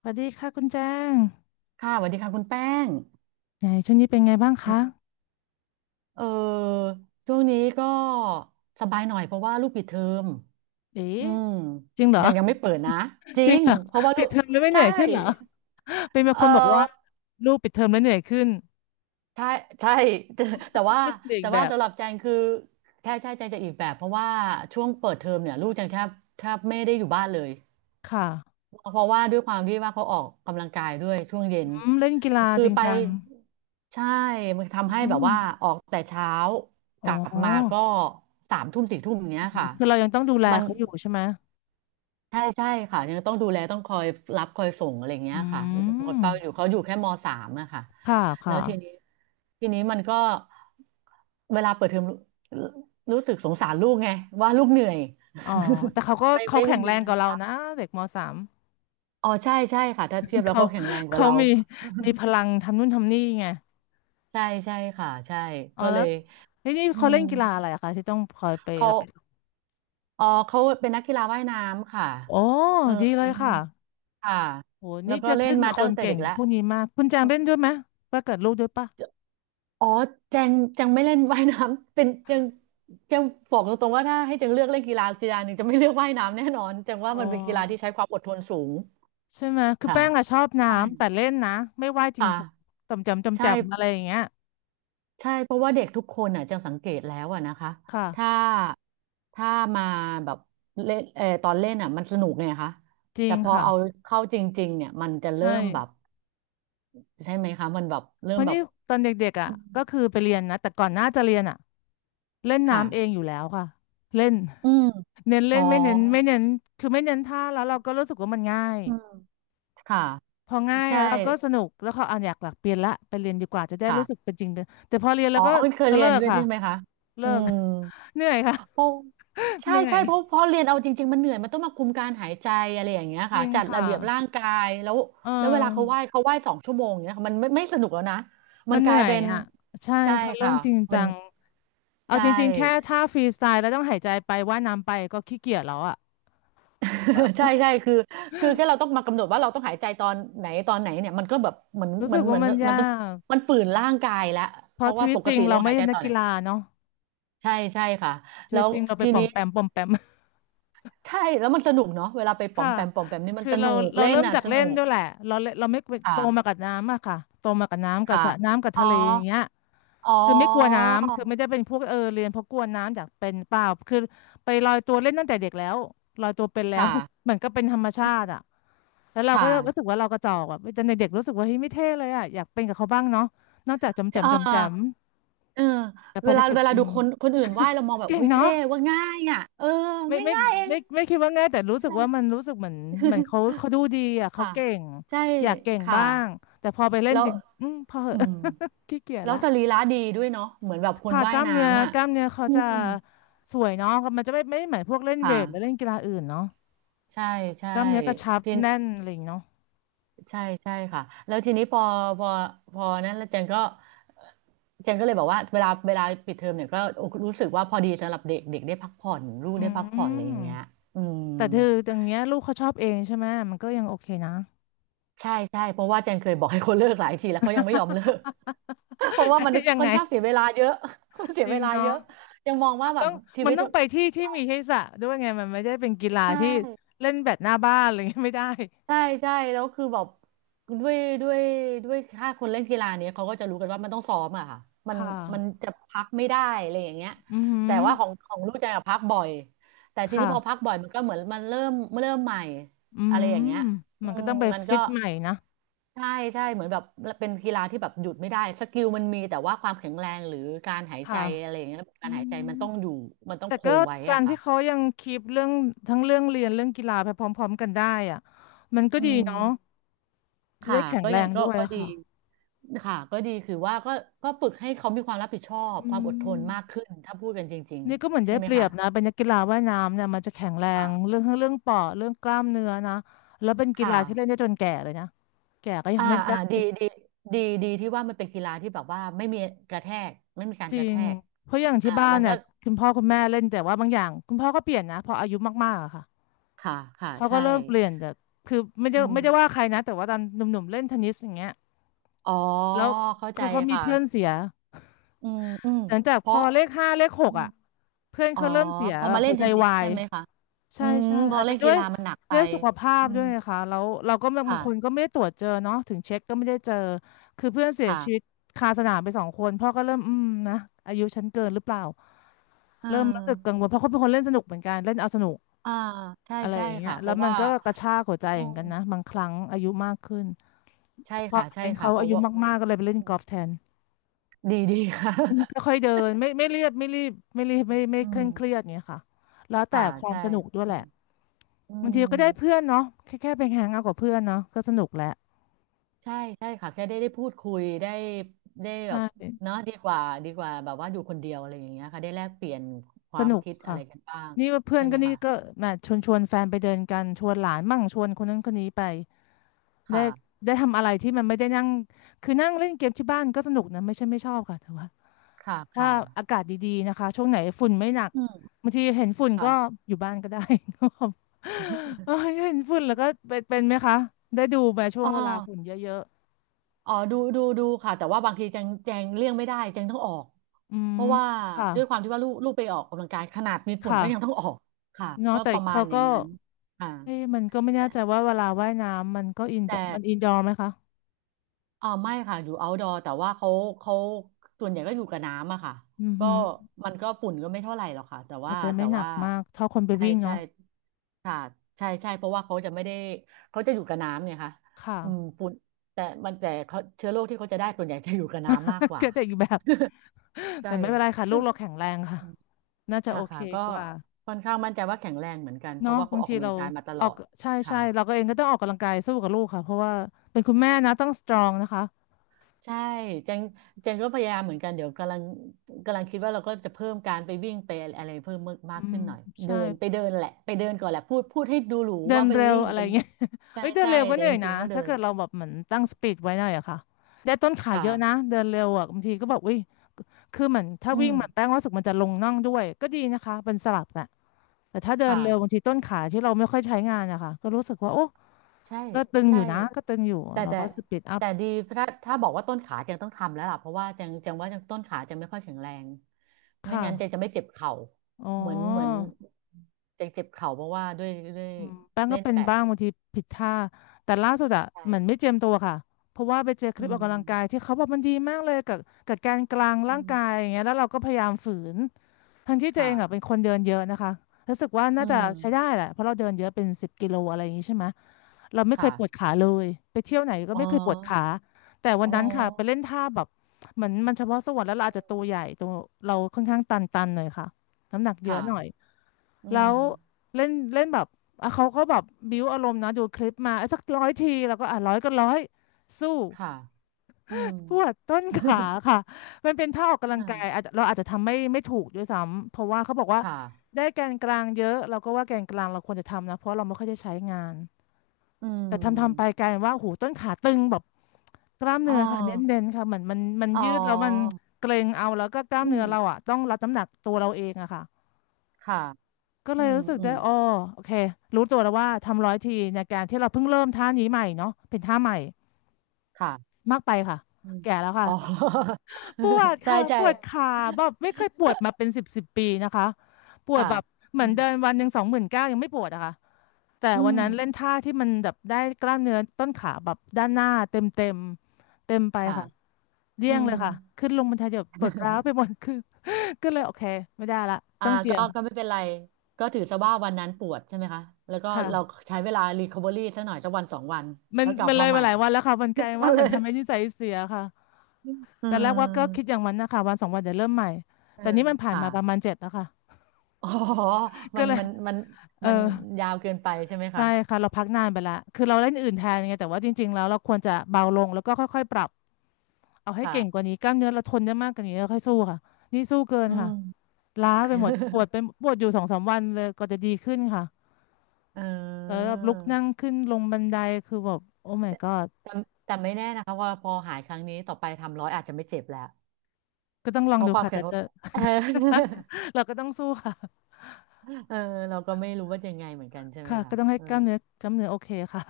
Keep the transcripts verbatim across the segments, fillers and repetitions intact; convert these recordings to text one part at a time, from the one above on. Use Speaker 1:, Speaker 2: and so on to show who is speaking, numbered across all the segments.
Speaker 1: สวัสดีค่ะคุณแจ้ง
Speaker 2: ค่ะสวัสดีค่ะคุณแป้ง
Speaker 1: ไงช่วงนี้เป็นไงบ้าง
Speaker 2: อื
Speaker 1: คะ
Speaker 2: มเออช่วงนี้ก็สบายหน่อยเพราะว่าลูกปิดเทอม
Speaker 1: เอ๊ะ
Speaker 2: อืม
Speaker 1: จริงเหรอ
Speaker 2: ยังยังไม่เปิดนะจ ริ
Speaker 1: จริง
Speaker 2: ง
Speaker 1: เหรอ
Speaker 2: เพราะว่าลู
Speaker 1: ปิด
Speaker 2: ก
Speaker 1: เทอมแล้วไม่เห
Speaker 2: ใช่
Speaker 1: นื่อยขึ้นเหรอเป็นบาง
Speaker 2: เอ
Speaker 1: ค
Speaker 2: อ
Speaker 1: นบอกว่าลูกปิดเทอมแล้วเหนื่อยขึ้น
Speaker 2: ใช่ใช่ แต่ว่า
Speaker 1: เด็ก
Speaker 2: แต่
Speaker 1: แบ
Speaker 2: ว่า
Speaker 1: บ
Speaker 2: สำหรับแจงคือใช่ใช่แจงจะอีกแบบเพราะว่าช่วงเปิดเทอมเนี่ยลูกแจงแทบแทบไม่ได้อยู่บ้านเลย
Speaker 1: ค่ะ
Speaker 2: เพราะว่าด้วยความที่ว่าเขาออกกำลังกายด้วยช่วงเย็
Speaker 1: อื
Speaker 2: น
Speaker 1: มเล่นกีฬา
Speaker 2: คือ
Speaker 1: จริง
Speaker 2: ไป
Speaker 1: จัง
Speaker 2: ใช่มันทำให้
Speaker 1: อื
Speaker 2: แบบ
Speaker 1: ม
Speaker 2: ว่าออกแต่เช้า
Speaker 1: อ๋
Speaker 2: กลับมาก็
Speaker 1: อ
Speaker 2: สามทุ่มสี่ทุ่มอย่างเนี้ยค่ะ
Speaker 1: คือเรายังต้องดูแล
Speaker 2: มัน
Speaker 1: เขาอยู่ใช่ไหม
Speaker 2: ใช่ใช่ค่ะยังต้องดูแลต้องคอยรับคอยส่งอะไรอย่างเงี้ย
Speaker 1: อื
Speaker 2: ค่ะหมด
Speaker 1: ม
Speaker 2: เป้าอยู่เขาอยู่แค่มสามอะค่ะ
Speaker 1: ค่ะ
Speaker 2: แล้
Speaker 1: ค่ะ
Speaker 2: วทีนี้ทีนี้มันก็เวลาเปิดเทอมรู้รู้สึกสงสารลูกไงว่าลูกเหนื่อย
Speaker 1: อ๋อแต่เขาก็
Speaker 2: ไม่
Speaker 1: เขา
Speaker 2: ไม่
Speaker 1: แข็
Speaker 2: ไม่
Speaker 1: งแร
Speaker 2: มีเว
Speaker 1: ง
Speaker 2: ลา
Speaker 1: กว่า
Speaker 2: ไห้
Speaker 1: เรา
Speaker 2: พัก
Speaker 1: นะเด็กมสาม
Speaker 2: อ๋อใช่ใช่ค่ะถ้าเทีย บแล้ว
Speaker 1: เขา
Speaker 2: เขาแข็งแรงกว่า
Speaker 1: เขา
Speaker 2: เรา
Speaker 1: มีมีพลังทำนู่นทำนี่ไง
Speaker 2: ใช่ใช่ค่ะใช่
Speaker 1: อ๋อ
Speaker 2: ก็เล
Speaker 1: แล้ว
Speaker 2: ย
Speaker 1: นี่นี่
Speaker 2: อื
Speaker 1: เขา
Speaker 2: ม
Speaker 1: เล่นกีฬาอะไรอะคะที่ต้องคอยไป
Speaker 2: เขา
Speaker 1: รับ
Speaker 2: อ๋อเขาเป็นนักกีฬาว่ายน้ำค่ะ
Speaker 1: โอ้
Speaker 2: เอ
Speaker 1: ดีเลยค่ะ
Speaker 2: อค่ะ
Speaker 1: โห
Speaker 2: แล้
Speaker 1: นี่
Speaker 2: วก็
Speaker 1: จะ
Speaker 2: เล่น
Speaker 1: ทึ่ง
Speaker 2: มา
Speaker 1: กับค
Speaker 2: ตั้
Speaker 1: น
Speaker 2: งแต่
Speaker 1: เก่
Speaker 2: เด็
Speaker 1: ง
Speaker 2: กแล้ว
Speaker 1: พวกนี้มากคุณแจ
Speaker 2: อ
Speaker 1: งเล่นด้วยไหมว่าเกิดลูกด้วยปะ
Speaker 2: ๋อแจงแจงไม่เล่นว่ายน้ำ เป็นแจงแจงบอกตรงๆว่าถ้าให้แจงเลือกเล่นกีฬากีฬาหนึ่งจะไม่เลือกว่ายน้ำแน่นอนแจงว่า
Speaker 1: อ๋อ
Speaker 2: มันเป็นกีฬาที่ใช้ความอดทนสูง
Speaker 1: ใช่ไหมคือ
Speaker 2: ค่ะ
Speaker 1: แป้งอะชอบ
Speaker 2: ใช่
Speaker 1: น้ำแต่เล่นนะไม่ว่ายจริง
Speaker 2: ค่ะ
Speaker 1: จังต่ำจำจำ
Speaker 2: ใช่
Speaker 1: จำอะไรอย่างเงี้ย
Speaker 2: ใช่เพราะว่าเด็กทุกคนอ่ะจังสังเกตแล้วอ่ะนะคะ
Speaker 1: ค่ะ
Speaker 2: ถ้าถ้ามาแบบเล่นเออตอนเล่นอ่ะมันสนุกไงคะ
Speaker 1: จริ
Speaker 2: แต่
Speaker 1: ง
Speaker 2: พอ
Speaker 1: ค่ะ
Speaker 2: เอาเข้าจริงๆเนี่ยมันจะ
Speaker 1: ใช่
Speaker 2: เริ่มแบบใช่ไหมคะมันแบบ
Speaker 1: เพ
Speaker 2: เริ่ม
Speaker 1: ราะ
Speaker 2: แบ
Speaker 1: นี่
Speaker 2: บ
Speaker 1: ตอนเด็กๆอ่ะ
Speaker 2: อืม
Speaker 1: ก็คือไปเรียนนะแต่ก่อนหน้าจะเรียนอ่ะเล่น
Speaker 2: ค่ะ
Speaker 1: น้ำเองอยู่แล้วค่ะเล่น
Speaker 2: อืม
Speaker 1: เน้นเล่
Speaker 2: อ๋อ
Speaker 1: นไม่เน้นไม่เน้นคือไม่เน้นท่าแล้วเราก็รู้สึกว่ามันง่าย
Speaker 2: อืมค่ะ
Speaker 1: พอง่าย
Speaker 2: ใช่
Speaker 1: แล้วก็สนุกแล้วเขาอ่านอยากหลักเปลี่ยนละไปเรียนดีกว่าจะได้
Speaker 2: ค่ะ
Speaker 1: รู้สึกเป็นจริงเป็นแต่พอเรียนแล้
Speaker 2: อ๋อ
Speaker 1: วก็
Speaker 2: เอาเคย
Speaker 1: ก็
Speaker 2: เรี
Speaker 1: เลิ
Speaker 2: ยน
Speaker 1: ก
Speaker 2: ด้วย
Speaker 1: ค่ะ
Speaker 2: ใช่ไหมคะ
Speaker 1: เลิ
Speaker 2: อื
Speaker 1: ก
Speaker 2: ม
Speaker 1: เหนื่อยค่ะ
Speaker 2: โพ้า ใช่
Speaker 1: เหนื่อ
Speaker 2: ใช่
Speaker 1: ย
Speaker 2: เพราะเพราะเรียนเอาจริงๆมันเหนื่อยมันต้องมาคุมการหายใจอะไรอย่างเงี้ย
Speaker 1: จ
Speaker 2: ค่ะ
Speaker 1: ริง
Speaker 2: จัดระ
Speaker 1: ค่ะ
Speaker 2: เบียบร่างกายแล้ว
Speaker 1: เ
Speaker 2: แล้วเวลาเขาไห
Speaker 1: ออ
Speaker 2: ว้เขาไหว้สองชั่วโมงเนี้ยค่ะมันไม่ไม่สนุกแล้วนะ
Speaker 1: มั
Speaker 2: มัน
Speaker 1: นเห
Speaker 2: กลา
Speaker 1: นื่
Speaker 2: ย
Speaker 1: อย
Speaker 2: เป็น
Speaker 1: อ่ะใช่
Speaker 2: ใช่
Speaker 1: พอเริ่
Speaker 2: ค่ะ
Speaker 1: มจริง
Speaker 2: มั
Speaker 1: จั
Speaker 2: น
Speaker 1: งเอา
Speaker 2: ใช่
Speaker 1: จริงๆแค่ท่าฟรีสไตล์แล้วต้องหายใจไปว่ายน้ำไปก็ขี้เกียจแล้วอ่ะ
Speaker 2: ใช่ใช่ คือคือแค่เราต้องมากำหนดว่าเราต้องหายใจตอนไหนตอนไหนเนี่ยมันก็แบบเหมือน
Speaker 1: รู้
Speaker 2: เหม
Speaker 1: สึ
Speaker 2: อ
Speaker 1: ก
Speaker 2: นเห
Speaker 1: ว่า
Speaker 2: มือน
Speaker 1: มัน
Speaker 2: มั
Speaker 1: ยา
Speaker 2: นต้อง
Speaker 1: ก
Speaker 2: มันฝืนร่างกายแล้ว
Speaker 1: เพ
Speaker 2: เพ
Speaker 1: ราะ
Speaker 2: ราะ
Speaker 1: ชี
Speaker 2: ว่า
Speaker 1: วิ
Speaker 2: ป
Speaker 1: ตจ
Speaker 2: ก
Speaker 1: ริง
Speaker 2: ติ
Speaker 1: เรา
Speaker 2: เรา
Speaker 1: ไม่
Speaker 2: หาย
Speaker 1: ใช่
Speaker 2: ใจ
Speaker 1: นั
Speaker 2: ตอ
Speaker 1: ก
Speaker 2: นไหน
Speaker 1: กีฬาเนาะ
Speaker 2: ใช่ใช่ค่ะ
Speaker 1: ชี
Speaker 2: แล้
Speaker 1: วิต
Speaker 2: ว
Speaker 1: จริงเราไป
Speaker 2: ที
Speaker 1: ป่อ
Speaker 2: นี้
Speaker 1: มแปมป่อมแปม
Speaker 2: ใช่แล้วมันสนุกเนาะเวลาไปป๋อ
Speaker 1: ค่ะ
Speaker 2: มแปมป๋อมแปมนี่มัน
Speaker 1: คือ
Speaker 2: ส
Speaker 1: เรา
Speaker 2: นุก
Speaker 1: เรา
Speaker 2: เล่น
Speaker 1: เริ่ม
Speaker 2: อ่ะ
Speaker 1: จาก
Speaker 2: ส
Speaker 1: เล่
Speaker 2: นุ
Speaker 1: น
Speaker 2: ก
Speaker 1: ด้วยแหละ เราเล่นเราไม่กลัวโตมา
Speaker 2: ค่ะ
Speaker 1: กับน้ำอะค่ะโตมากับน้ำกับส
Speaker 2: ค่ะ
Speaker 1: ระน้ำกับทะ
Speaker 2: อ๋อ
Speaker 1: เลอย่างเงี้ย
Speaker 2: อ๋อ
Speaker 1: คือไม่กลัวน้ำคือไม่ได้เป็นพวกเออเรียนเพราะกลัวน้ำอยากเป็นเปล่าคือไปลอยตัวเล่นตั้งแต่เด็กแล้วลอยตัวเป็นแล้ว
Speaker 2: ค่ะ
Speaker 1: เหมือนก็เป็นธรรมชาติอะแล้วเรา
Speaker 2: ค
Speaker 1: ก็รู้สึก
Speaker 2: ่ะ
Speaker 1: ว่าเรากระจอกอะตอนเด็กๆรู้สึกว่าเฮ้ยไม่เท่เลยอะอยากเป็นกับเขาบ้างเนาะนอกจากจำแจ
Speaker 2: จะ
Speaker 1: ม
Speaker 2: เออ
Speaker 1: จำแจม
Speaker 2: เออ
Speaker 1: แต่พ
Speaker 2: เว
Speaker 1: อไป
Speaker 2: ลา
Speaker 1: ฝึก
Speaker 2: เวลา
Speaker 1: จริ
Speaker 2: ดู
Speaker 1: ง
Speaker 2: คนคนอื่นไหว้เรามองแบบ
Speaker 1: เก่ง
Speaker 2: หุ้ยเท่
Speaker 1: เนาะ
Speaker 2: ว่าง่ายอ่ะเออ
Speaker 1: ไม่
Speaker 2: ง่าย
Speaker 1: ไม่
Speaker 2: ง่ายเอง
Speaker 1: ไม่ไม่คิดว่าง่ายแต่รู้
Speaker 2: อะ
Speaker 1: สึก
Speaker 2: ไร
Speaker 1: ว่ามันรู้สึกเหมือนเหมือนเขาเขาดูดีอ่ะ เขา
Speaker 2: ค่ะ
Speaker 1: เก่ง
Speaker 2: ใช่
Speaker 1: อยากเก่ง
Speaker 2: ค่ะ
Speaker 1: บ้างแต่พอไปเล่น
Speaker 2: แล้
Speaker 1: จ
Speaker 2: ว
Speaker 1: ริงอืมพอเห
Speaker 2: อื
Speaker 1: อะ
Speaker 2: ม
Speaker 1: ขี้เกียจ
Speaker 2: แล้ว
Speaker 1: ละ
Speaker 2: สรีระดีด้วยเนาะเหมือนแบบคน
Speaker 1: ค่ะ
Speaker 2: ว่า
Speaker 1: ก
Speaker 2: ย
Speaker 1: ล้ามเนื้อ
Speaker 2: น้ำอ่ะ
Speaker 1: กล้ามเนื้อเขา
Speaker 2: อื
Speaker 1: จะ
Speaker 2: ม
Speaker 1: สวยเนาะมันจะไม่ไม่เหมือนพวกเล่น
Speaker 2: ค
Speaker 1: เวทหรือเล่น
Speaker 2: ่ะ
Speaker 1: กีฬาอื่นเนาะ
Speaker 2: ใช่ใช่
Speaker 1: กล้ามเนื้อกระชับ
Speaker 2: ที
Speaker 1: แน่นอะไรอย่างเงี้ยเนาะ
Speaker 2: ใช่ใช่ค่ะแล้วทีนี้พอพอพอนั้นแล้วเจนก็เจนก็เลยบอกว่าเวลาเวลาปิดเทอมเนี่ยก็รู้สึกว่าพอดีสำหรับเด็กเด็กได้พักผ่อนลูก
Speaker 1: อื
Speaker 2: ได้พักผ่อนอะไรอ
Speaker 1: ม
Speaker 2: ย่างเงี้ยอืม
Speaker 1: แต่เธอตรงเนี้ยลูกเขาชอบเองใช่ไหมมันก็ยังโอเคนะ
Speaker 2: ใช่ใช่เพราะว่าเจนเคยบอกให้เขาเลิกหลายทีแล้วเขายังไม่ยอมเลิก เพราะว่ามัน
Speaker 1: ยัง
Speaker 2: ค่อ
Speaker 1: ไง
Speaker 2: นข้างเสียเวลาเยอะ มันเสี
Speaker 1: จ
Speaker 2: ย
Speaker 1: ริ
Speaker 2: เว
Speaker 1: ง
Speaker 2: ลาเย
Speaker 1: เนาะ
Speaker 2: อะยังมองว่าแบ
Speaker 1: ต้อ
Speaker 2: บ
Speaker 1: ง
Speaker 2: ชี
Speaker 1: มัน
Speaker 2: วิต
Speaker 1: ต้องไปที่ที่มีให้สระด้วยไงมันไม่ได้เป็นกีฬา
Speaker 2: ใช่
Speaker 1: ที่เล่นแบดหน้าบ้านอะไรเงี้ย ไม่ได้
Speaker 2: ใช่ใช่แล้วคือแบบด้วยด้วยด้วยถ้าคนเล่นกีฬาเนี้ยเขาก็จะรู้กันว่ามันต้องซ้อมอะค่ะมัน
Speaker 1: ค่ะ
Speaker 2: มันจะพักไม่ได้อะไรอย่างเงี้ย
Speaker 1: อือหื
Speaker 2: แต่
Speaker 1: อ
Speaker 2: ว่าของของลูกใจอะพักบ่อยแต่ทีนี้พอพั
Speaker 1: ค่ะ
Speaker 2: กบ่อยมันก็เหมือนมันเริ่มเริ่มใหม่
Speaker 1: อื
Speaker 2: อะไรอย่า
Speaker 1: ม
Speaker 2: งเงี้ยอื
Speaker 1: มันก็
Speaker 2: ม
Speaker 1: ต้องไป
Speaker 2: มัน
Speaker 1: ฟิ
Speaker 2: ก็
Speaker 1: ตใหม่นะ
Speaker 2: ใช่ใช่เหมือนแบบเป็นกีฬาที่แบบหยุดไม่ได้สกิลมันมีแต่ว่าความแข็งแรงหรือการหายใจ
Speaker 1: ค่ะ
Speaker 2: อะไรอย่างเงี้ยระบบ
Speaker 1: อื
Speaker 2: การหายใจมัน
Speaker 1: ม
Speaker 2: ต้องอยู่มันต้อง
Speaker 1: แต่
Speaker 2: ค
Speaker 1: ก็
Speaker 2: งไว้
Speaker 1: กา
Speaker 2: อะ
Speaker 1: ร
Speaker 2: ค่ะ
Speaker 1: ที่เขายังคีปเรื่องทั้งเรื่องเรียนเรื่องกีฬาไปพร้อมๆกันได้อ่ะมันก็
Speaker 2: อื
Speaker 1: ดีเนาะ
Speaker 2: ม
Speaker 1: จะได้
Speaker 2: ค่ะ
Speaker 1: แข็ง
Speaker 2: ก็
Speaker 1: แร
Speaker 2: ยัง
Speaker 1: ง
Speaker 2: ก็
Speaker 1: ด้วย
Speaker 2: ก็ดี
Speaker 1: ค่ะ
Speaker 2: ค่ะก็ดีคือว่าก็ก็ฝึกให้เขามีความรับผิดชอบ
Speaker 1: อื
Speaker 2: ความ
Speaker 1: ม
Speaker 2: อดทนมากขึ้นถ้าพูดกันจริง
Speaker 1: นี่ก็เหมือน
Speaker 2: ๆ
Speaker 1: ได้
Speaker 2: ใช่ไหม
Speaker 1: เปรีย
Speaker 2: คะ
Speaker 1: บนะเป็นนักกีฬาว่ายน้ำเนี่ยมันจะแข็งแรง
Speaker 2: ค่ะ
Speaker 1: เรื่องทั้งเรื่องปอดเรื่องกล้ามเนื้อนะแล้วเป็นกี
Speaker 2: ค่ะ
Speaker 1: ฬาที่เล่นได้จนแก่เลยนะแก่ก็ยัง
Speaker 2: อ่า
Speaker 1: เล่น
Speaker 2: อ่า
Speaker 1: ได้
Speaker 2: ดีดีดีดีที่ว่ามันเป็นกีฬาที่แบบว่าไม่มีกระแทกไม่มีการ
Speaker 1: จ
Speaker 2: ก
Speaker 1: ริ
Speaker 2: ระแท
Speaker 1: ง
Speaker 2: ก
Speaker 1: เพราะอย่าง
Speaker 2: อ่า
Speaker 1: ที่บ้าน
Speaker 2: มันก็
Speaker 1: น่ะคุณพ่อคุณแม่เล่นแต่ว่าบางอย่างคุณพ่อก็เปลี่ยนนะพออายุมากๆอะค่ะ
Speaker 2: ค่ะค่ะ
Speaker 1: เขาก็
Speaker 2: ใช่
Speaker 1: เริ่มเปลี่ยนแต่คือไม่ได้
Speaker 2: อื
Speaker 1: ไม่ได้ว่า
Speaker 2: ม
Speaker 1: ใครนะแต่ว่าตอนหนุ่มๆเล่นเทนนิสอย่างเงี้ย
Speaker 2: อ๋อ
Speaker 1: แล้ว
Speaker 2: เข้าใจ
Speaker 1: คือเขามี
Speaker 2: ค่ะ
Speaker 1: เพื่อนเสีย
Speaker 2: อืมอืม
Speaker 1: หลังจาก
Speaker 2: เพ
Speaker 1: พอ
Speaker 2: ราะ
Speaker 1: เลขห้าเลขหก
Speaker 2: อืม
Speaker 1: อ่ะเพื่อน
Speaker 2: อ๋อ
Speaker 1: เขาเริ่มเสีย
Speaker 2: พอ
Speaker 1: แบ
Speaker 2: มา
Speaker 1: บ
Speaker 2: เล่
Speaker 1: หั
Speaker 2: น
Speaker 1: ว
Speaker 2: เท
Speaker 1: ใจ
Speaker 2: นนิส
Speaker 1: วา
Speaker 2: ใช่
Speaker 1: ย
Speaker 2: ไหมคะอื
Speaker 1: ใช่
Speaker 2: ม
Speaker 1: ใช่
Speaker 2: พอ
Speaker 1: อาจ
Speaker 2: เล่
Speaker 1: จะ
Speaker 2: น
Speaker 1: ด้
Speaker 2: กี
Speaker 1: วย
Speaker 2: ฬามันหนักไป
Speaker 1: ด้วยสุขภาพ
Speaker 2: อื
Speaker 1: ด้
Speaker 2: ม
Speaker 1: วยไงค่ะแล้วเราก็บางคน
Speaker 2: ค่ะ
Speaker 1: ก็ไม่ได้ตรวจเจอเนาะถึงเช็คก็ไม่ได้เจอคือเพื่อนเสีย
Speaker 2: ค่ะ
Speaker 1: ชีวิตคาสนามไปสองคนพ่อก็เริ่มอืมนะอายุฉันเกินหรือเปล่า
Speaker 2: อ่
Speaker 1: เริ่มรู้สึกกัง
Speaker 2: า
Speaker 1: วลเพราะเขาเป็นคนเล่นสนุกเหมือนกันเล่นเอาสนุก
Speaker 2: อ่าใช่
Speaker 1: อะไรอ
Speaker 2: ใช่
Speaker 1: ย่างเงี้ย
Speaker 2: ค่ะเพ
Speaker 1: แล้ว
Speaker 2: ราะ
Speaker 1: มัน
Speaker 2: ว่า
Speaker 1: ก็กระชากหัวใจ
Speaker 2: อื
Speaker 1: เหมือน
Speaker 2: ม
Speaker 1: กันนะบางครั้งอายุมากขึ้น
Speaker 2: ใช่
Speaker 1: ควา
Speaker 2: ค่ะ
Speaker 1: ม
Speaker 2: ใช่
Speaker 1: เป็น
Speaker 2: ค่ะ
Speaker 1: เขา
Speaker 2: เพ
Speaker 1: อา
Speaker 2: ราะ
Speaker 1: ยุ
Speaker 2: ว่าอืม
Speaker 1: มากๆก็เลยไปเล่น
Speaker 2: อื
Speaker 1: ก
Speaker 2: ม
Speaker 1: อล์ฟแทน
Speaker 2: ดีดีค่ะ
Speaker 1: ค่อยๆเดินไม่ไม่เรียบไม่รีบไม่รีบไม่ไม่
Speaker 2: อื
Speaker 1: เคร่
Speaker 2: ม
Speaker 1: งเครียดเงี้ยค่ะแล้วแต่
Speaker 2: ค่ะ
Speaker 1: ความ
Speaker 2: ใช่
Speaker 1: สนุกด้วย
Speaker 2: อื
Speaker 1: แหละ
Speaker 2: มอื
Speaker 1: บาง
Speaker 2: ม
Speaker 1: ทีก็ได้เพื่อนเนาะแค่แค่ไปแฮงเอาท์กับเพื่อนเนาะก็สนุกแหละ
Speaker 2: ใช่ใช่ค่ะแค่ได้ได้พูดคุยได้ได้
Speaker 1: ใช
Speaker 2: แบบ
Speaker 1: ่
Speaker 2: เนาะดีกว่าดีกว่าแบบว่าอยู่คนเดียวอะไรอย่างเงี้ยค่ะได้แลกเปลี่ยนค
Speaker 1: ส
Speaker 2: วาม
Speaker 1: นุก
Speaker 2: คิดอะ
Speaker 1: ค่ะ
Speaker 2: ไรกันบ้าง
Speaker 1: นี่ว่าเพื่อ
Speaker 2: ใช่
Speaker 1: น
Speaker 2: ไห
Speaker 1: ก็
Speaker 2: ม
Speaker 1: นี่
Speaker 2: คะ
Speaker 1: ก็แหมชวนชวนแฟนไปเดินกันชวนหลานมั่งชวนคนนั้นคนนี้ไปได้
Speaker 2: ค่ะ
Speaker 1: ได้ทำอะไรที่มันไม่ได้นั่งคือนั่งเล่นเกมที่บ้านก็สนุกนะไม่ใช่ไม่ชอบค่ะแต่ว่า
Speaker 2: ค่ะ
Speaker 1: ถ้า
Speaker 2: ค่ะ
Speaker 1: อากาศดีๆนะคะช่วงไหนฝุ่นไม่หนัก
Speaker 2: อืม
Speaker 1: บางทีเห็นฝุ่น
Speaker 2: ค่ะ
Speaker 1: ก็อยู่บ้านก็ได้ ครับเอ้ยเห็นฝุ่นแล้วก็เป็นเป็นไหมคะได้ดูไหมช่ว
Speaker 2: อ๋
Speaker 1: ง
Speaker 2: อ
Speaker 1: เวลาฝุ่นเยอะ
Speaker 2: อ๋อดูดูดูค่ะแต่ว่าบางทีแจงแจงเลี่ยงไม่ได้แจงต้องออก
Speaker 1: ๆอื
Speaker 2: เพราะ
Speaker 1: ม
Speaker 2: ว่า
Speaker 1: ค่ะ
Speaker 2: ด้วยความที่ว่าลูกลูกไปออกกำลังกายขนาดมีฝุ่น
Speaker 1: ค่ะ
Speaker 2: ก็ยังต้องออกค่ะ
Speaker 1: เนาะ
Speaker 2: ก็
Speaker 1: แต่
Speaker 2: ประมา
Speaker 1: เขา
Speaker 2: ณอย่า
Speaker 1: ก็
Speaker 2: งนั้นค่ะ
Speaker 1: เอ้ยมันก็ไม่แน่
Speaker 2: แต่
Speaker 1: ใจว่าเวลาว่ายน้ำมันก็อิน
Speaker 2: แต่
Speaker 1: มันอินดอร์ไหมคะ
Speaker 2: เออไม่ค่ะอยู่ outdoor แต่ว่าเขาเขาส่วนใหญ่ก็อยู่กับน้ำอะค่ะ
Speaker 1: อือ
Speaker 2: ก็
Speaker 1: หือ
Speaker 2: มันก็ฝุ่นก็ไม่เท่าไหร่หรอกค่ะแต่
Speaker 1: อา
Speaker 2: ว่า
Speaker 1: จจะไม่
Speaker 2: แต่
Speaker 1: หนั
Speaker 2: ว่า
Speaker 1: กมากเท่าคนไป
Speaker 2: ใช่
Speaker 1: วิ่ง
Speaker 2: ใช่
Speaker 1: เนาะ
Speaker 2: ค่ะใช่ใช่เพราะว่าเขาจะไม่ได้เขาจะอยู่กับน้ำเนี่ยค่ะ
Speaker 1: ค่ะ
Speaker 2: อืมฝุ่นแต่มันแต่เขาเชื้อโรคที่เขาจะได้ส่วนใหญ่จะอยู่กับน้ำมากก ว่า
Speaker 1: ก็แต่อีกแบบ
Speaker 2: ใช่
Speaker 1: แต่ไม่เป็นไรค่ะ
Speaker 2: ค
Speaker 1: ลูกเราแข็งแรงค่ะน่าจะโอ
Speaker 2: ่ะ
Speaker 1: เค
Speaker 2: ค่ะก็
Speaker 1: กว่า
Speaker 2: ค่อนข้างมั่นใจว่าแข็งแรงเหมือนกันเพ
Speaker 1: เนาะ
Speaker 2: ราะว่าเขา
Speaker 1: บาง
Speaker 2: ออก
Speaker 1: ที
Speaker 2: กำลั
Speaker 1: เรา
Speaker 2: งกายมาต
Speaker 1: อ
Speaker 2: ล
Speaker 1: อ
Speaker 2: อ
Speaker 1: ก
Speaker 2: ด
Speaker 1: ใช่
Speaker 2: ค่ะ
Speaker 1: ใช่เราก็เองก็ต้องออกกำลังกายสู้กับลูกค่ะเพราะว่าเป็นคุณแม่นะต้องสตรองนะคะ
Speaker 2: ใช่เจงเจงก็พยายามเหมือนกันเดี๋ยวกำลังกำลังคิดว่าเราก็จะเพิ่มการไปวิ่งไปอะไรเพิ่มมา
Speaker 1: อื
Speaker 2: ก
Speaker 1: ม
Speaker 2: ขึ้นหน่อย
Speaker 1: ใช่
Speaker 2: เดินไปเดินแหละไปเดินก่อนแหละพูดพูดให้ดูหรู
Speaker 1: เดิ
Speaker 2: ว่า
Speaker 1: น
Speaker 2: ไป
Speaker 1: เร็ว
Speaker 2: วิ่ง
Speaker 1: อะไร
Speaker 2: แต่
Speaker 1: เงี้ย
Speaker 2: ใช่
Speaker 1: เอ้ยเดิน
Speaker 2: ใช่
Speaker 1: เร็วก็
Speaker 2: แต่
Speaker 1: เหนื่อ
Speaker 2: จ
Speaker 1: ยนะ
Speaker 2: ริงๆก็เดิ
Speaker 1: ถ้า
Speaker 2: น
Speaker 1: เกิดเราแบบเหมือนตั้งสปีดไว้หน่อยอะค่ะได้ต้นขาเย
Speaker 2: ค่ะ
Speaker 1: อะนะเดินเร็วอะบางทีก็แบบอุ้ย คือเหมือนถ้า
Speaker 2: อื
Speaker 1: วิ่ง
Speaker 2: ม
Speaker 1: มันแป้งรู้สึกมันจะลงน่องด้วยก็ดีนะคะเป็นสลับน่ะแต่ถ้าเดิ
Speaker 2: ค
Speaker 1: นเร็วบาง
Speaker 2: ่ะ
Speaker 1: ทีต้นขาที่เราไม่ค่อยใช้งานอะค่ะก็รู้สึกว่าโอ้
Speaker 2: ใช่
Speaker 1: ก็ตึงอ
Speaker 2: ใช่
Speaker 1: ยู่นะก็ตึงอยู่
Speaker 2: แต่
Speaker 1: เรา
Speaker 2: แต่
Speaker 1: ก็สปีดอัพ
Speaker 2: แต่ดีถ้าถ้าบอกว่าต้นขาเจงต้องทำแล้วล่ะเพราะว่าเจงเจงว่าเจงต้นขาเจงไม่ค่อยแข็งแรงไม่งั้นเจง
Speaker 1: ค่ะ
Speaker 2: จะไม่เจ็บเข่า
Speaker 1: อ๋
Speaker 2: เหมือนเหมือน
Speaker 1: อ
Speaker 2: เจงเจ็บเข่าเพราะว่าด้วยด้วย
Speaker 1: อืมแป้ง
Speaker 2: เล่
Speaker 1: ก็
Speaker 2: น
Speaker 1: เป็น
Speaker 2: แบด
Speaker 1: บ้างบางทีผิดท่าแต่ล่าสุดอะ
Speaker 2: ใช่
Speaker 1: เหมือนไม่เจียมตัวค่ะเพราะว่าไปเจอค
Speaker 2: อื
Speaker 1: ลิปออ
Speaker 2: ม
Speaker 1: กกำลังกายที่เขาบอกมันดีมากเลยกับกับการกลาง
Speaker 2: อื
Speaker 1: ร่างกาย
Speaker 2: ม
Speaker 1: อย่างเงี้ยแล้วเราก็พยายามฝืนทั้งที่ตัวเอ
Speaker 2: ค่ะ
Speaker 1: งอะเป็นคนเดินเยอะนะคะรู้สึกว่า
Speaker 2: อื
Speaker 1: น่าจะ
Speaker 2: ม
Speaker 1: ใช้ได้แหละเพราะเราเดินเยอะเป็นสิบกิโลอะไรอย่างงี้ใช่ไหม เราไม่เค
Speaker 2: ค่ะ
Speaker 1: ยปวดขาเลยไปเที่ยวไหนก็
Speaker 2: อ๋อ
Speaker 1: ไม่เคยปวดขาแต่วัน
Speaker 2: อ๋อ
Speaker 1: นั้นค่ะไปเล่นท่าแบบเหมือนมันเฉพาะส่วนแล้วเรา
Speaker 2: อื
Speaker 1: อาจจะ
Speaker 2: ม
Speaker 1: ตัวใหญ่ตัวเราค่อนข้างตันตันหน่อยค่ะน้ำหนักเยอะ
Speaker 2: ค่ะ
Speaker 1: หน่อย
Speaker 2: อื
Speaker 1: แล้
Speaker 2: ม
Speaker 1: วเล่นเล่นแบบอ่ะเขาก็แบบบิวอารมณ์นะดูคลิปมาอ่ะสักร้อยทีแล้วก็อ่ะร้อยก็ร้อยสู้
Speaker 2: ค่ะอืม
Speaker 1: ปวดต้นขา ค่ะมันเป็นท่าออกกำลัง
Speaker 2: อ่า
Speaker 1: กายอาจจะเราอาจจะทำไม่ไม่ถูกด้วยซ้ำเพราะว่าเขาบอกว่า
Speaker 2: ค่ะ
Speaker 1: ได้แกนกลางเยอะเราก็ว่าแกนกลางเราควรจะทำนะเพราะเราไม่ค่อยได้ใช้งาน
Speaker 2: อื
Speaker 1: แต่ทำทำไป
Speaker 2: ม
Speaker 1: กลายเป็นว่าโอ้โหต้นขาตึงแบบกล้าม
Speaker 2: อ๋อ
Speaker 1: เนื้อค่ะเน้นๆค่ะเหมือนมันมัน
Speaker 2: อ๋อ
Speaker 1: ยืดแล้วมันเกร็งเอาแล้วก็กล้าม
Speaker 2: อื
Speaker 1: เนื้อเรา
Speaker 2: ม
Speaker 1: อ่ะต้องรับน้ำหนักตัวเราเองอะค่ะ
Speaker 2: ค่ะ
Speaker 1: ก็
Speaker 2: อื
Speaker 1: เลย
Speaker 2: ม
Speaker 1: รู้สึก
Speaker 2: อื
Speaker 1: ได้
Speaker 2: ม
Speaker 1: อ๋อโอเครู้ตัวแล้วว่าทำร้อยทีในการที่เราเพิ่งเริ่มท่านี้ใหม่เนาะเป็นท่าใหม่
Speaker 2: ค่ะ
Speaker 1: มากไปค่ะ
Speaker 2: อืม
Speaker 1: แก่แล้ว
Speaker 2: อ๋อ
Speaker 1: ค่ะ ป วด
Speaker 2: ใช่
Speaker 1: ค่ะป
Speaker 2: ใช่
Speaker 1: ว่ดขาแบบไม่เคยปวดมาเป็นสิบสิบปีนะคะปวด
Speaker 2: ค่ะ
Speaker 1: แบบเหมื
Speaker 2: อื
Speaker 1: อน
Speaker 2: ม
Speaker 1: เดินวันหนึ่งสองหมื่นเก้ายังไม่ปวดอะค่ะแต่
Speaker 2: อื
Speaker 1: วัน
Speaker 2: ม
Speaker 1: นั้นเล่นท่าที่มันแบบได้กล้ามเนื้อต้นขาแบบด้านหน้าเต็มเต็มเต็มไป
Speaker 2: ค่ะ
Speaker 1: ค่ะเดี้
Speaker 2: อื
Speaker 1: ยงเล
Speaker 2: ม
Speaker 1: ยค่ะขึ้นลงบันไดเดี๋ยวปวดร้าว ไปหมด คือ ก็เลยโอเคไม่ได้ละ
Speaker 2: อ่า
Speaker 1: ต้องเจี
Speaker 2: ก็
Speaker 1: ยม
Speaker 2: ก็ไม่เป็นไรก็ถือซะว่าวันนั้นปวดใช่ไหมคะแล้วก็เรา
Speaker 1: ค่ะ
Speaker 2: ใช้เวลา รีคัฟเวอรี่ สักหน่อยสักวันสองวัน
Speaker 1: มัน
Speaker 2: แล้วกลับ
Speaker 1: มันเล
Speaker 2: มา
Speaker 1: ย
Speaker 2: ให
Speaker 1: มา
Speaker 2: ม่
Speaker 1: หลายวันแล้วค่ะมันกลาย
Speaker 2: มา
Speaker 1: ว่าเห
Speaker 2: เล
Speaker 1: มือน
Speaker 2: ย
Speaker 1: ทำให้นิสัยเสียค่ะ
Speaker 2: อื
Speaker 1: แต่แรกว่าก็คิดอ
Speaker 2: ม
Speaker 1: ย่างนันนะคะวันสองวันเดี๋ยวเริ่มใหม่
Speaker 2: เอ
Speaker 1: แต่นี่
Speaker 2: อ
Speaker 1: มันผ่าน
Speaker 2: ค่ะ
Speaker 1: มาประมาณเจ็ด แล้วค่ะ
Speaker 2: อ๋อมั
Speaker 1: ก็
Speaker 2: น
Speaker 1: เลย
Speaker 2: มันมัน
Speaker 1: เออ
Speaker 2: มันยาวเกินไปใช่ไหม
Speaker 1: ใช่
Speaker 2: คะ
Speaker 1: ค่ะเราพักนานไปละคือเราเล่นอื่นแทนไงแต่ว่าจริงๆแล้วเราควรจะเบาลงแล้วก็ค่อยๆปรับเอาให้เก่งกว่า
Speaker 2: ค่ะ
Speaker 1: นี้กล้ามเนื้อเราทนได้มากกว่านี้เราค่อยสู้ค่ะนี่สู้เกิน
Speaker 2: อื
Speaker 1: ค่ะ
Speaker 2: ม
Speaker 1: ล้าไปหมดปวดไป ปวดอยู่สองสามวันเลยก็จะดีขึ้นค่ะ
Speaker 2: เออ
Speaker 1: แล้วแบบลุกนั่งขึ้นลงบันไดคือแบบโอ้ my
Speaker 2: แต่
Speaker 1: god
Speaker 2: แต่แต่ไม่แน่นะคะว่าพอหายครั้งนี้ต่อไปทำร้อยอาจจะไม่เจ็บแล้ว
Speaker 1: ก็ต้องลอ
Speaker 2: เพ
Speaker 1: งดู
Speaker 2: ราะความ
Speaker 1: ค่ะ
Speaker 2: แข็
Speaker 1: แต่
Speaker 2: ง
Speaker 1: จะ
Speaker 2: เออ
Speaker 1: เราก็ต้องสู้ค่ะ
Speaker 2: เออเราก็ไม่รู้ว่ายังไงเหมือนกันใช่ไหม
Speaker 1: ค่ะก็
Speaker 2: คะ
Speaker 1: ต้องให้
Speaker 2: เออ
Speaker 1: กล้ามเนื้อกล้ามเนื้อโอเคค่ะ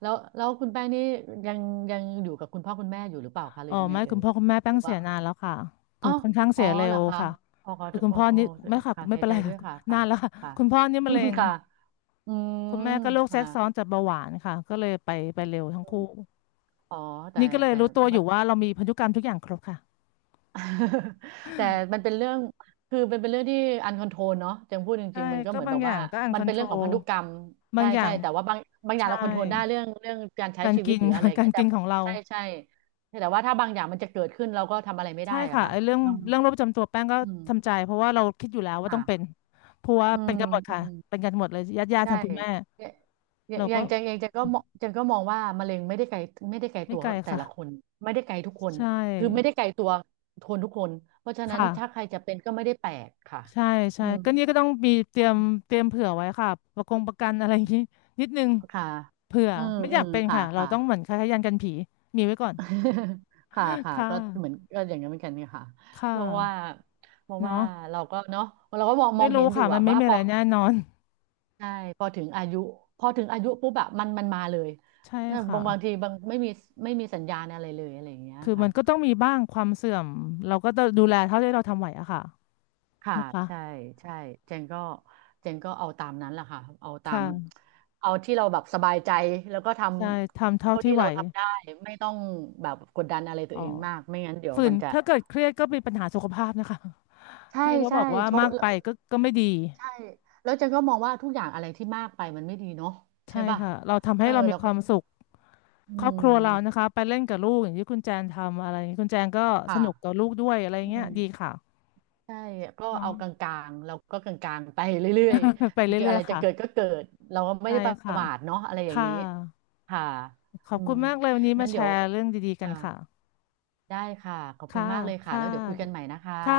Speaker 2: แล้วแล้วคุณแป้งนี่ยังยังอยู่กับคุณพ่อคุณแม่อยู่หรือเปล่าคะหรื
Speaker 1: อ๋
Speaker 2: อ
Speaker 1: อ
Speaker 2: ยังไง
Speaker 1: ไม่
Speaker 2: เอ่
Speaker 1: คุณ
Speaker 2: ย
Speaker 1: พ่อคุณแม่
Speaker 2: ห
Speaker 1: แป้
Speaker 2: รื
Speaker 1: ง
Speaker 2: อ
Speaker 1: เสี
Speaker 2: ว่า
Speaker 1: ยนานแล้วค่ะ
Speaker 2: อ๋
Speaker 1: คื
Speaker 2: อ
Speaker 1: อค่อนข้าง
Speaker 2: อ๋
Speaker 1: เสี
Speaker 2: อ
Speaker 1: ยเร็
Speaker 2: เหร
Speaker 1: ว
Speaker 2: อคะ
Speaker 1: ค่ะ
Speaker 2: อ๋อขอ
Speaker 1: คื
Speaker 2: โท
Speaker 1: อ
Speaker 2: ษ
Speaker 1: คุณ
Speaker 2: โอ้
Speaker 1: พ่อ
Speaker 2: โอ้
Speaker 1: นี่ไม่ค่ะ
Speaker 2: ค่ะ
Speaker 1: ไม่
Speaker 2: เสีย
Speaker 1: เป็น
Speaker 2: ใจ
Speaker 1: ไร
Speaker 2: ด้ว
Speaker 1: ค่ะ
Speaker 2: ยค่ะ
Speaker 1: นา
Speaker 2: ค่ะ
Speaker 1: นแล้วค่ะ
Speaker 2: ค่ะ
Speaker 1: คุณพ่อนี่มะเร็ง
Speaker 2: ค่ะอืม
Speaker 1: คุณแม่ก็โรคแทร
Speaker 2: ค่ะ
Speaker 1: กซ้อนจากเบาหวานค่ะก็เลยไปไปเร็วทั้งคู่
Speaker 2: อ๋อแต่
Speaker 1: นี่ก็เลย
Speaker 2: แต่
Speaker 1: รู้ตัวอยู่ว่าเรามีพันธุกรรมทุกอย่างครบค่ะ
Speaker 2: แต่มันเป็นเรื่อง คือมันเป็นเรื่องที่อันคอนโทรลเนาะจังพูดจ
Speaker 1: ใช่
Speaker 2: ริงๆมันก็
Speaker 1: ก็
Speaker 2: เหมือน
Speaker 1: บา
Speaker 2: แบ
Speaker 1: ง
Speaker 2: บ
Speaker 1: อย่า
Speaker 2: ว่า
Speaker 1: งก็อันค
Speaker 2: มัน
Speaker 1: อน
Speaker 2: เป็น
Speaker 1: โทร
Speaker 2: เรื่องขอ
Speaker 1: ล
Speaker 2: งพันธุกรรม
Speaker 1: บา
Speaker 2: ใช่
Speaker 1: งอย่า
Speaker 2: ใช่
Speaker 1: ง
Speaker 2: แต่ว่าบางบางอย่าง
Speaker 1: ใช่
Speaker 2: เราคอนโทรลได้เรื่องเรื่องการใช้
Speaker 1: การ
Speaker 2: ชีวิต
Speaker 1: กิน
Speaker 2: หรือ อะไร
Speaker 1: ค่ะ
Speaker 2: อย่า ง
Speaker 1: การ
Speaker 2: เงี้ยแต่
Speaker 1: กินของเรา
Speaker 2: ใช่ใช่แต่ว่าถ้าบางอย่างมันจะเกิดขึ้นเราก็ทำอะไรไม่ได้
Speaker 1: ใช่
Speaker 2: อะ
Speaker 1: ค่ะ
Speaker 2: ค่ะ
Speaker 1: ไอ้เรื่อง
Speaker 2: ต้อง
Speaker 1: เรื่องโรคประจำตัวแป้งก็
Speaker 2: อืม
Speaker 1: ทำใจเพราะว่าเราคิดอยู่แล้วว่าต้องเป็น
Speaker 2: ค่ะ
Speaker 1: เพราะว่า
Speaker 2: อื
Speaker 1: เป็น
Speaker 2: ม
Speaker 1: กันหมด
Speaker 2: อื
Speaker 1: ค่ะ
Speaker 2: ม
Speaker 1: เป็นกันหมดเลยญาติญาติทา
Speaker 2: ใช่
Speaker 1: งคุณแม่
Speaker 2: อย่า
Speaker 1: เรา
Speaker 2: อย่า
Speaker 1: ก็
Speaker 2: งอย่างจังอย่างจังก็มองจังก็มองว่ามะเร็งไม่ได้ไกลไม่ได้ไกล
Speaker 1: ไม่
Speaker 2: ตัว
Speaker 1: ไกล
Speaker 2: แต่
Speaker 1: ค่ะ
Speaker 2: ละคนไม่ได้ไกลทุกคน
Speaker 1: ใช
Speaker 2: คือไม่ได้
Speaker 1: ่
Speaker 2: ไกลตัวคนทุกคนเพราะฉะ
Speaker 1: ค
Speaker 2: นั้นถ้าใคร
Speaker 1: ่ะ
Speaker 2: จะเป็นก็ไม่ได้แปลกค่ะ
Speaker 1: ใช่ใช่
Speaker 2: อืม
Speaker 1: ก็นี่ก็ต้องมีเตรีย
Speaker 2: อื
Speaker 1: มเต
Speaker 2: ม
Speaker 1: รียมเผื่อไว้ค่ะประกงประกันอะไร
Speaker 2: อื
Speaker 1: อย่างนี้
Speaker 2: ม
Speaker 1: นิดนึง
Speaker 2: ค่ะ
Speaker 1: เผื่อ
Speaker 2: อืม
Speaker 1: ไม่อ
Speaker 2: อื
Speaker 1: ยาก
Speaker 2: ม
Speaker 1: เป็น
Speaker 2: ค่ะ
Speaker 1: ค่ะเรา
Speaker 2: ค่ะ
Speaker 1: ต้องเหมือนคล้ายๆยันกันผีมีไว้ก่อน
Speaker 2: ค่ะค่ะ
Speaker 1: ค่ะ
Speaker 2: ก็เหมือนก็อย่างนั้นเหมือนกันเนี่ยค่ะ
Speaker 1: ค่ะ
Speaker 2: เพราะว่าเพราะว่า
Speaker 1: เนาะ
Speaker 2: เราก็เนาะเราก็มองม
Speaker 1: ไม่
Speaker 2: อง
Speaker 1: รู้
Speaker 2: เห็นอยู่
Speaker 1: ค่ะมั
Speaker 2: อะ
Speaker 1: นไม่
Speaker 2: ว่า
Speaker 1: มี
Speaker 2: พ
Speaker 1: อะ
Speaker 2: อ
Speaker 1: ไรแน่นอน
Speaker 2: ใช่พอถึงอายุพอถึงอายุปุ๊บอะมันมันมาเลย
Speaker 1: ใช่
Speaker 2: ถ้า
Speaker 1: ค่ะ
Speaker 2: บางบางทีบางไม่มีไม่มีสัญญาณอะไรเลยอะไรอย่างเงี้ย
Speaker 1: คือมั
Speaker 2: ค่ะ
Speaker 1: นก็ต้องมีบ้างความเสื่อมเราก็ต้องดูแลเท่าที่เราทำไหวอะค่ะ
Speaker 2: ค่ะ
Speaker 1: นะคะ
Speaker 2: ใช่ใช่เจนก็เจนก็เอาตามนั้นแหละค่ะเอาตาม
Speaker 1: ค่ะ
Speaker 2: เอาที่เราแบบสบายใจแล้วก็ท
Speaker 1: ใช่ทำ
Speaker 2: ำ
Speaker 1: เท่า
Speaker 2: เท่า
Speaker 1: ที่
Speaker 2: ที่
Speaker 1: ไหว
Speaker 2: เราทำได้ไม่ต้องแบบกดดันอะไรตั
Speaker 1: อ๋
Speaker 2: ว
Speaker 1: อ
Speaker 2: เองมากไม่งั้นเดี๋ยว
Speaker 1: ฝืน
Speaker 2: มันจะ
Speaker 1: ถ้าเกิดเครียดก็เป็นปัญหาสุขภาพนะคะ
Speaker 2: ใช่
Speaker 1: ที่เขาบ
Speaker 2: ใช่
Speaker 1: อกว่า
Speaker 2: เพ
Speaker 1: มา
Speaker 2: ราะ
Speaker 1: กไปก็ก็ไม่ดี
Speaker 2: ใช่แล้วเจนก็มองว่าทุกอย่างอะไรที่มากไปมันไม่ดีเนาะใช่
Speaker 1: ใช่
Speaker 2: ป่ะ
Speaker 1: ค่ะเราทำ
Speaker 2: เอ
Speaker 1: ให้
Speaker 2: อ
Speaker 1: เรามี
Speaker 2: แล้ว
Speaker 1: ค
Speaker 2: ก็
Speaker 1: วามสุข
Speaker 2: อื
Speaker 1: ครอบครัวเรานะ
Speaker 2: ม
Speaker 1: คะไปเล่นกับลูกอย่างที่คุณแจนทำอะไรอย่างนี้คุณแจนก็สนุกกับ
Speaker 2: ค่ะ
Speaker 1: ลูกด้วยอะไร
Speaker 2: อื
Speaker 1: เงี้ย
Speaker 2: ม
Speaker 1: ดีค่ะ
Speaker 2: ใช่ก็
Speaker 1: เน้อ
Speaker 2: เอา
Speaker 1: ง
Speaker 2: กลางๆเราก็กลางๆไปเรื่อย
Speaker 1: ไป
Speaker 2: ๆมันจะ
Speaker 1: เรื่
Speaker 2: อะ
Speaker 1: อ
Speaker 2: ไร
Speaker 1: ยๆ
Speaker 2: จะ
Speaker 1: ค่ะ
Speaker 2: เกิดก็เกิดเราก็ไม่
Speaker 1: ใช่
Speaker 2: ได้ป
Speaker 1: ค่ะ
Speaker 2: ระมาทเนาะอะไรอย่าง
Speaker 1: ค่ะ
Speaker 2: นี้ค่ะ
Speaker 1: ขอ
Speaker 2: อื
Speaker 1: บคุ
Speaker 2: ม
Speaker 1: ณมากเลยวันนี้มา
Speaker 2: งั้น
Speaker 1: แช
Speaker 2: เดี๋ยว
Speaker 1: ร์เรื่องดีๆกัน
Speaker 2: อ่า
Speaker 1: ค่ะ
Speaker 2: ได้ค่ะขอบคุ
Speaker 1: ค่ะ
Speaker 2: ณมากเลยค่ะ
Speaker 1: ค่ะ
Speaker 2: แล้วเดี๋ยวคุยกันใหม่นะคะ
Speaker 1: ค่ะ